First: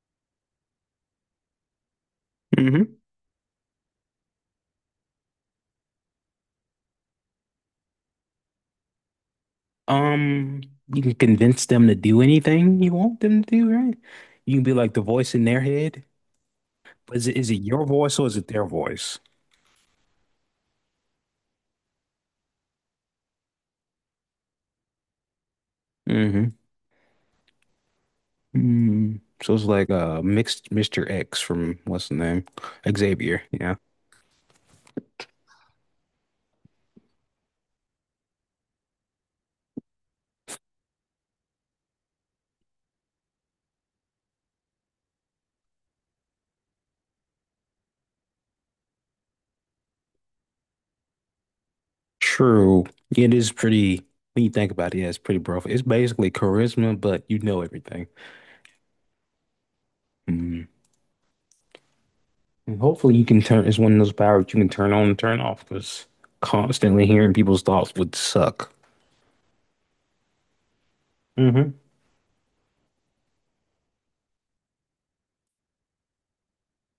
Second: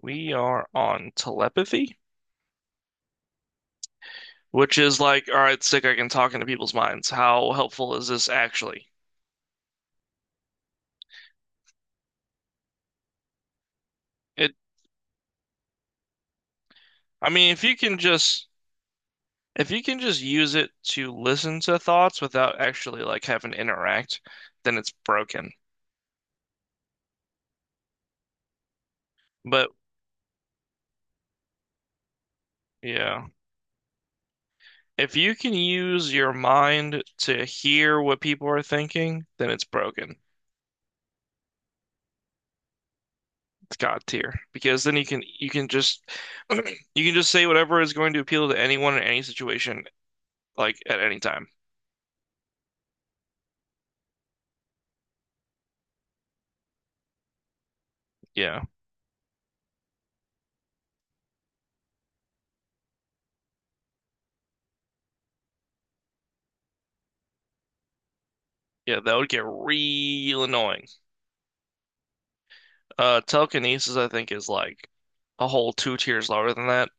We are on telepathy, Hmm. which is like, all right, sick, I can talk into people's minds. How helpful is this actually? Um, you can convince them to do anything you want them to do, right? It, You can be like the voice in their head. But is I it mean, is it if you your can voice or is just it their voice? Use it to listen to thoughts without actually like having to interact, then it's broken. Hmm. So it's But like mixed Mr. X from what's the name? yeah, Xavier. Yeah. if you can use your mind to hear what people are thinking, then it's broken. It's God tier because then you can just you can just say whatever is going to appeal to anyone in any situation, like at any time. True. It is pretty when you think about it, yeah, it's pretty broad. It's basically charisma, but you know everything. Yeah. Mm. And hopefully you can turn it's one of those powers you can turn on and turn off because constantly hearing people's thoughts would suck. Yeah, that would get real annoying. Hmm. Telekinesis, I think, is like a whole two tiers lower than that.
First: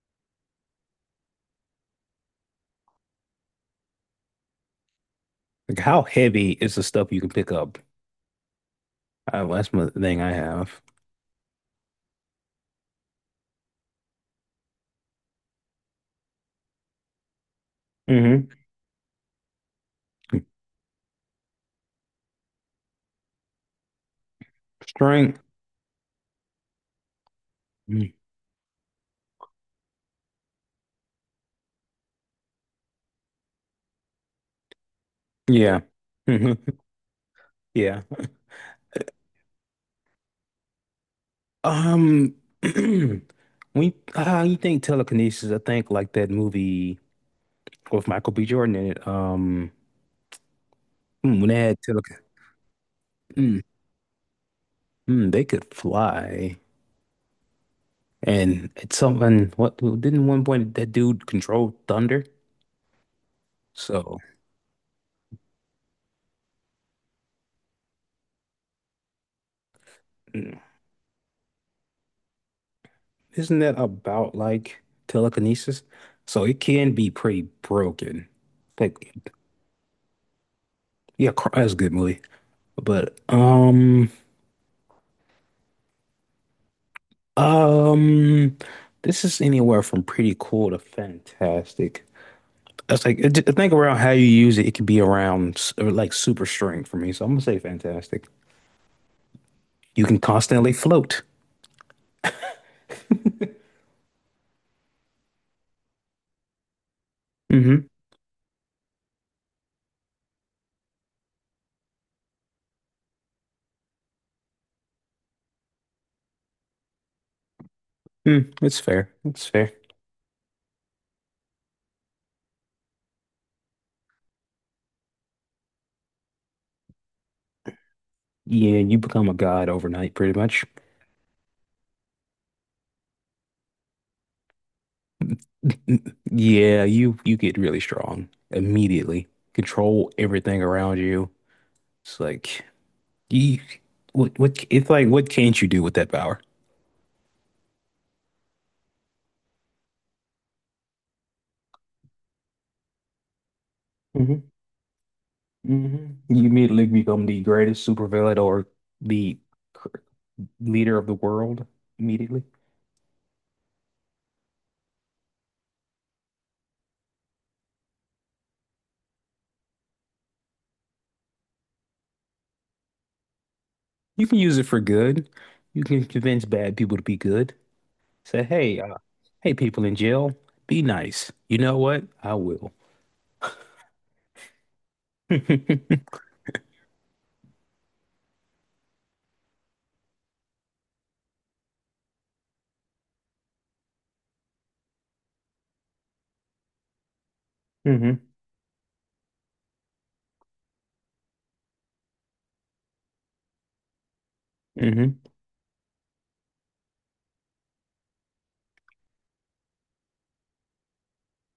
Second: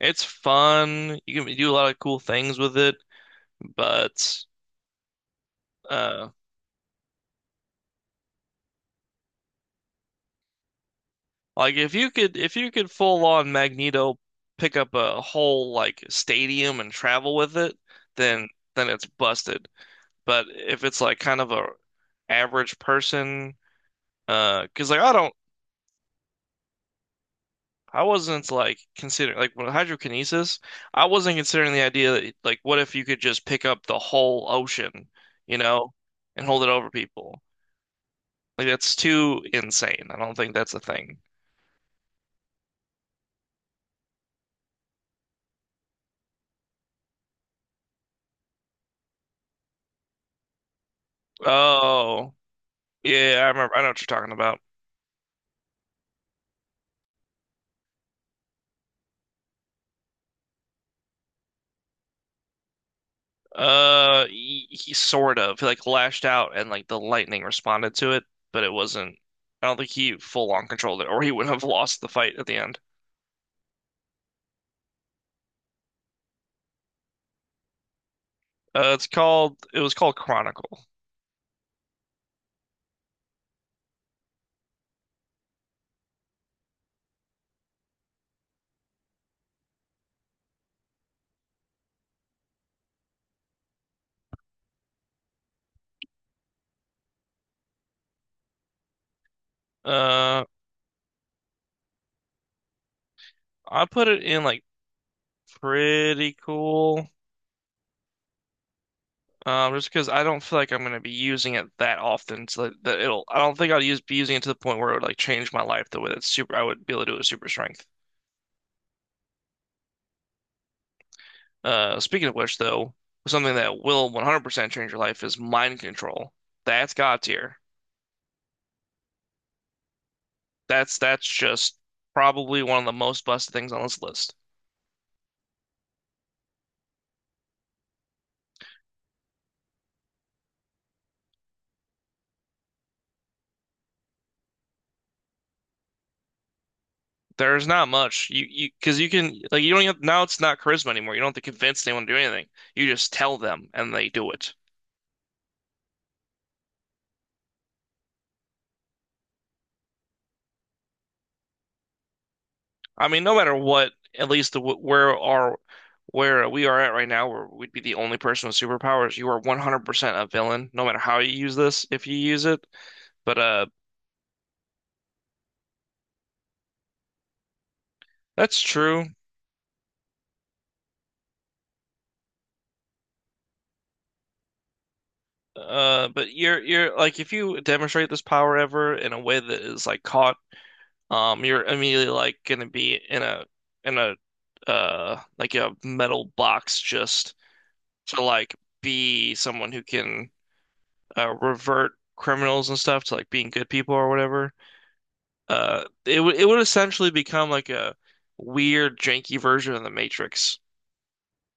It's fun. You can do a lot of cool things with it, but Like, how uh, heavy is the stuff you can pick up? Well, that's my thing I have. like if you could full on Magneto pick up a whole like stadium and travel with it, then Hmm. It's busted. But if it's like kind of a average person, because like I don't. Strength. I Mm. wasn't like considering like when hydrokinesis, I wasn't considering the idea that like what if you could just pick up the whole ocean, you Yeah. know, and Hmm. hold it over people. Yeah. Like that's too insane. I don't think that's a thing. Um, we You think telekinesis? I think like that movie with Michael B. Jordan in it. Mm, when they had tele, Oh, yeah, I mm, remember. I know what you're talking about. mm, They could fly, and it's something. What didn't one point that dude control thunder? So. He sort of like lashed out and like the lightning responded to it, but it wasn't. I don't think he full mm. on controlled it, or he would have lost the fight at the end. Isn't that about like telekinesis? So it can be pretty broken. Like, It was called Chronicle. yeah, that's a good movie. But um, this is anywhere from pretty cool to fantastic. It's like I think around how you use it, it can be around or like super strength for me. So I'm gonna say fantastic. You can Uh, constantly float. I put it in like pretty cool. Mm-hmm. Just because I don't feel like I'm gonna be using it that often, so that, that it'll. I don't think I'll use be using it to the point where it would like change my life the way that's super. I would be able to do it with super strength. It's fair. It's fair. Speaking of which, though, something that will 100% change your life is mind control. That's God tier. Yeah, you become a god overnight, pretty much. That's just probably one of the most busted things on this list. Yeah, you get really strong immediately. Control everything around you. It's like you what can't you do with that power? There's not much you because you can like you don't have, now it's not charisma anymore. You don't have to convince anyone to do anything. You just tell them and they do hmm it. You immediately become the greatest supervillain or the cr- leader of the world immediately. I mean, no matter what, at least where we are at right now, where we'd be the only person with superpowers, you are 100% a villain, no matter how you use this, if you use it. But You can use it for good. You can convince bad people to be good. Say, that's hey, uh, true. hey, people in jail, be nice. You know what? I will. Hmm. But you're like if you demonstrate this power ever in a way that is like caught, you're immediately like gonna be in a in a like a metal box just to like be someone who can revert criminals and stuff to like being good people or whatever. Hmm. It would essentially become like a weird, janky version of the Matrix.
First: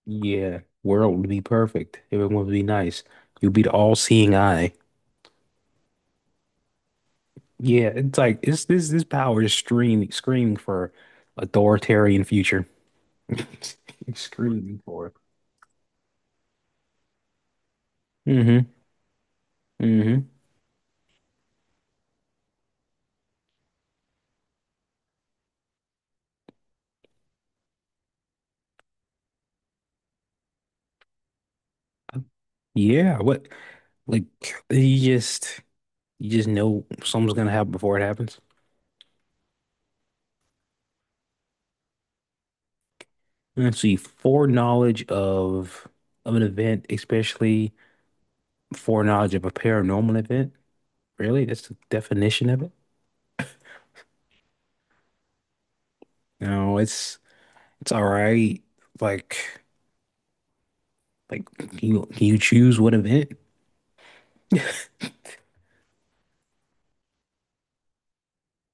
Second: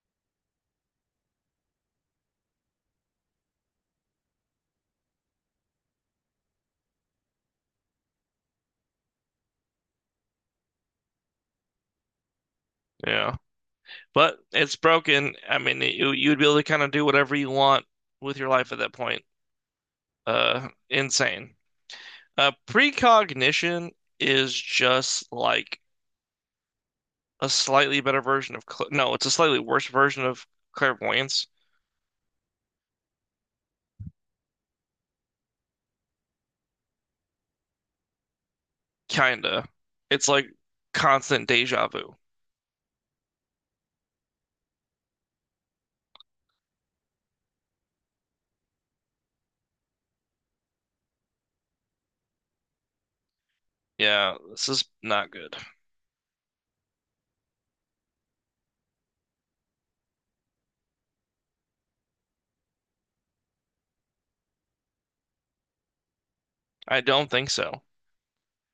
Yeah, world would be perfect. Everyone would be nice. You'd be the all-seeing eye. Yeah, it's like it's this power is screaming screaming for authoritarian future. Yeah, It's but it's screaming for it. broken. I mean, you'd be able to kind of do whatever you want with your Mm-hmm. life at that point. Mm-hmm. Insane. Precognition is just like a slightly better version of cl no, it's a slightly worse version of clairvoyance. Yeah, what like you just you just know something's gonna happen before it happens. Kinda. It's like constant deja vu. Let's see, foreknowledge of an event, especially foreknowledge of a paranormal event. Really? That's the definition of it? Yeah, this is not good. No, It's all right. Like, like, you choose what event? I don't think so.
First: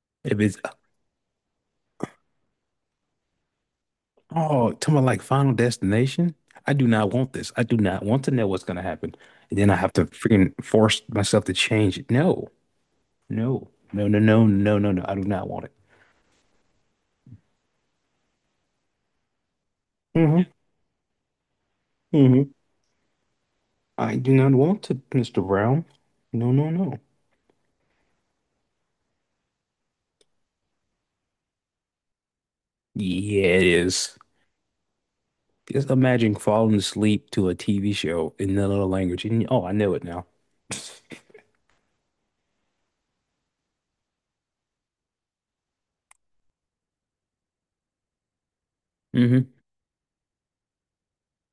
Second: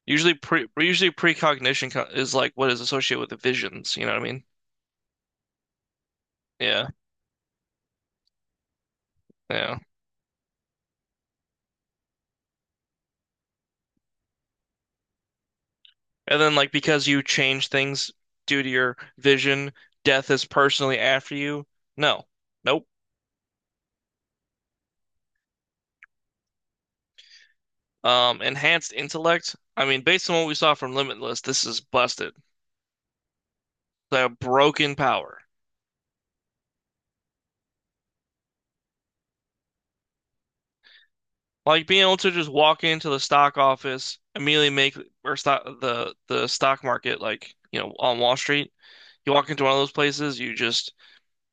If it's Usually precognition is like what is associated with the visions, you know what I mean? Oh, talking about like Final Destination, I Yeah, do not want this. I do not want to know what's gonna happen. And then I yeah. have to freaking force myself to change it. No, no, no, no, no, no, no, no. I do not want it. And then like because you change things due to your vision, death is Hmm. personally after you. No. Hmm. Nope. I do not want it, Mr. Brown. No, no, no. Enhanced intellect. I mean, based on what we saw from Limitless, this is busted. Yeah, it is. They have broken power. Just imagine falling asleep to a TV show in another language. And, oh, I know it now. Like being able to just walk into the stock office, immediately make or stock the stock market, like, you know, on Wall Street. You walk Hmm. into one of those places, you just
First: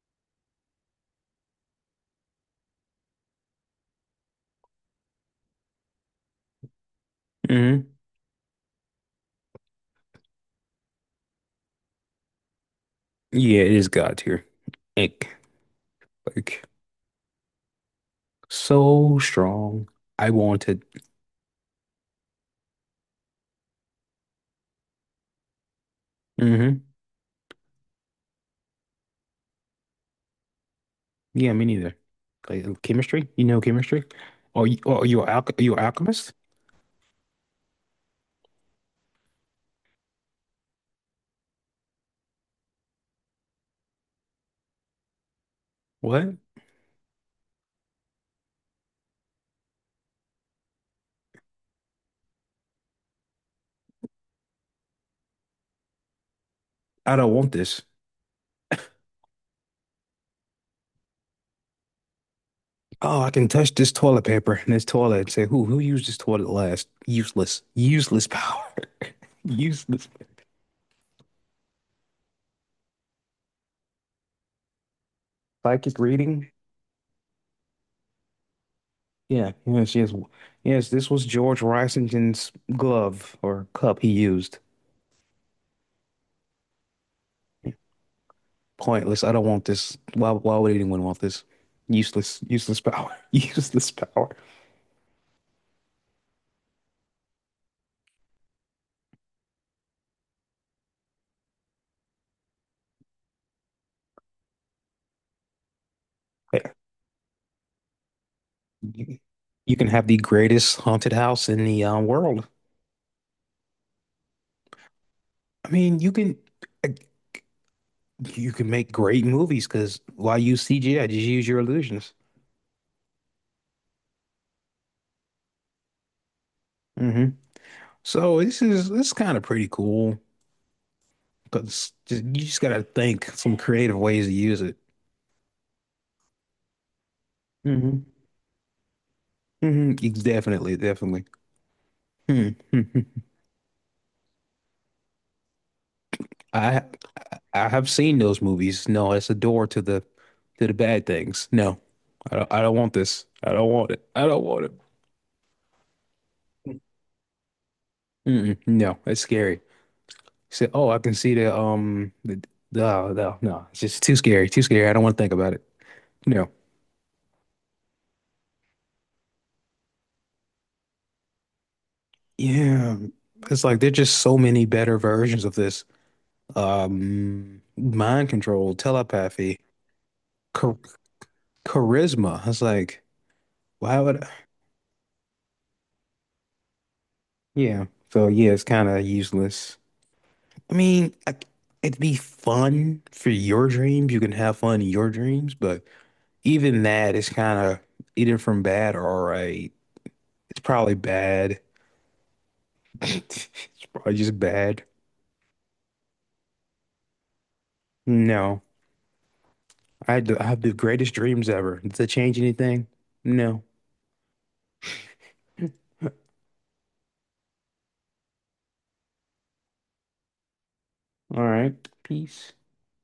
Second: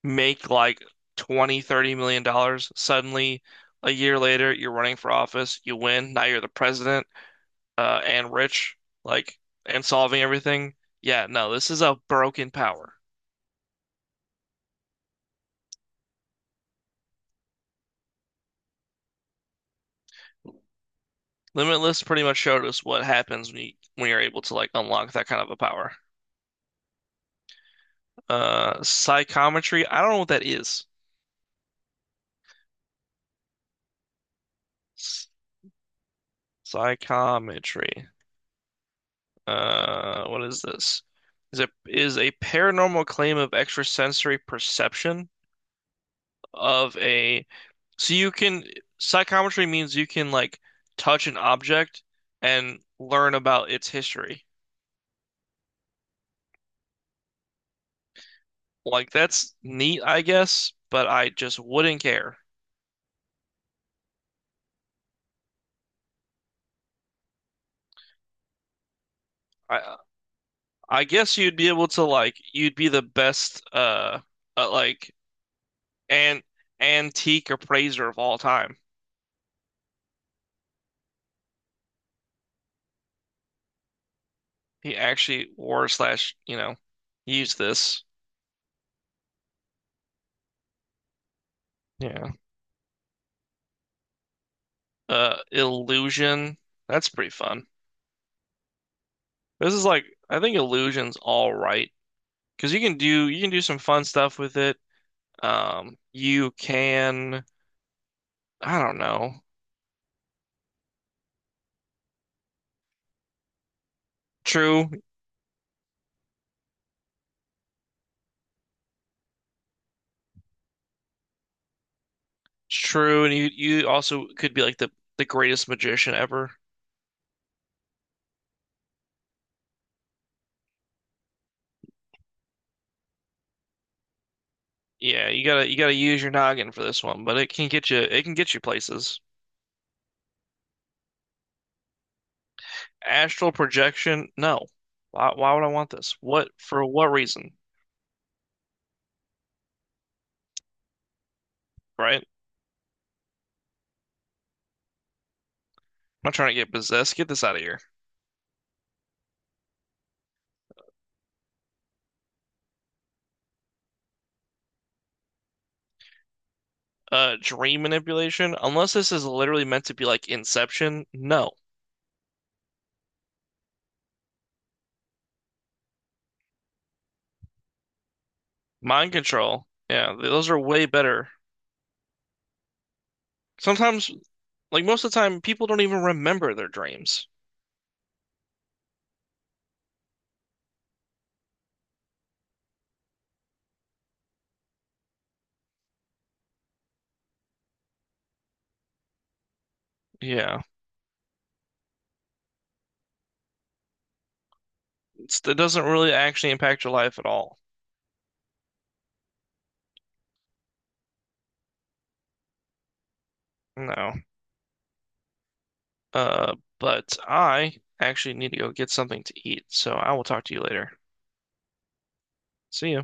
make like twenty, $30 million. Suddenly, a year later, you're running for office, you win, now you're the president, Hmm. And rich, like, and solving everything. Yeah, no, this is a broken power. Yeah, it is God tier. Ick. Like so strong. I wanted. Limitless pretty much showed us what happens when you're able to like unlock that kind of a power. Mm-hmm. Psychometry, I don't know what that is. Yeah, me neither. Like, oh, chemistry? You know chemistry? Are you are you a S- are you an alchemist? Psychometry. What is this? Is a paranormal claim of extrasensory perception What? of a So you can psychometry means you can like touch an object and learn about its history. I don't want this. Like that's neat, I guess, but I just wouldn't care. Oh, I can touch this toilet paper and this toilet and say, who used this toilet last? Useless. Useless power. I Useless. I guess you'd be able to like you'd be the best like Psychic an reading? antique appraiser of all time. Yeah, yes, yes. Yes, this was George Washington's glove or cup he used. He actually wore slash, you know, used this. Pointless. I don't want this. Why would anyone want this? Yeah. Useless, useless power. Useless power. Illusion. That's pretty fun. This is like I think illusion's all right. Because you can do some fun stuff with it. You Yeah, can I don't You know. you can have the greatest haunted house in the world. True, it's I mean, you can make great movies because why use CGI? Just use your illusions. true, and you also could be like the greatest magician ever. hmm So this is kind of pretty cool because you just gotta think some creative ways to use it. Yeah, you gotta use your noggin for this one, but hmm it can get you places. Definitely, definitely. Hmm. Astral projection? No. Why would I want this? What for I what reason? I have seen those movies. No, it's a door to the bad things. No, Right? I I'm don't, I don't want this. I don't want it. I don't want it. not trying to get possessed. Get this out of here. Mm-mm, no, it's scary. Say, oh, I can see the no no, no. It's just too scary. Too scary. I don't want to think about it. No. Dream manipulation? Unless this is literally meant to be like Inception, no. Yeah, it's like there's just so many better versions of this. Mind control, Mind telepathy, control? Yeah, those are char way better. charisma. It's like why Sometimes, would I? like most of the time, people don't even remember their dreams. Yeah. So yeah, it's kind of useless. I mean, it'd be fun for your dreams. You can have fun in your dreams, but even that is kind of either from bad or all right. It's Yeah, probably bad. It's probably just bad. it's, it doesn't really actually impact your life at all. No, I have the greatest dreams ever. Does that change anything? No. No. All But I actually need to go get something to eat, so I will talk to you later. right. Peace. See ya.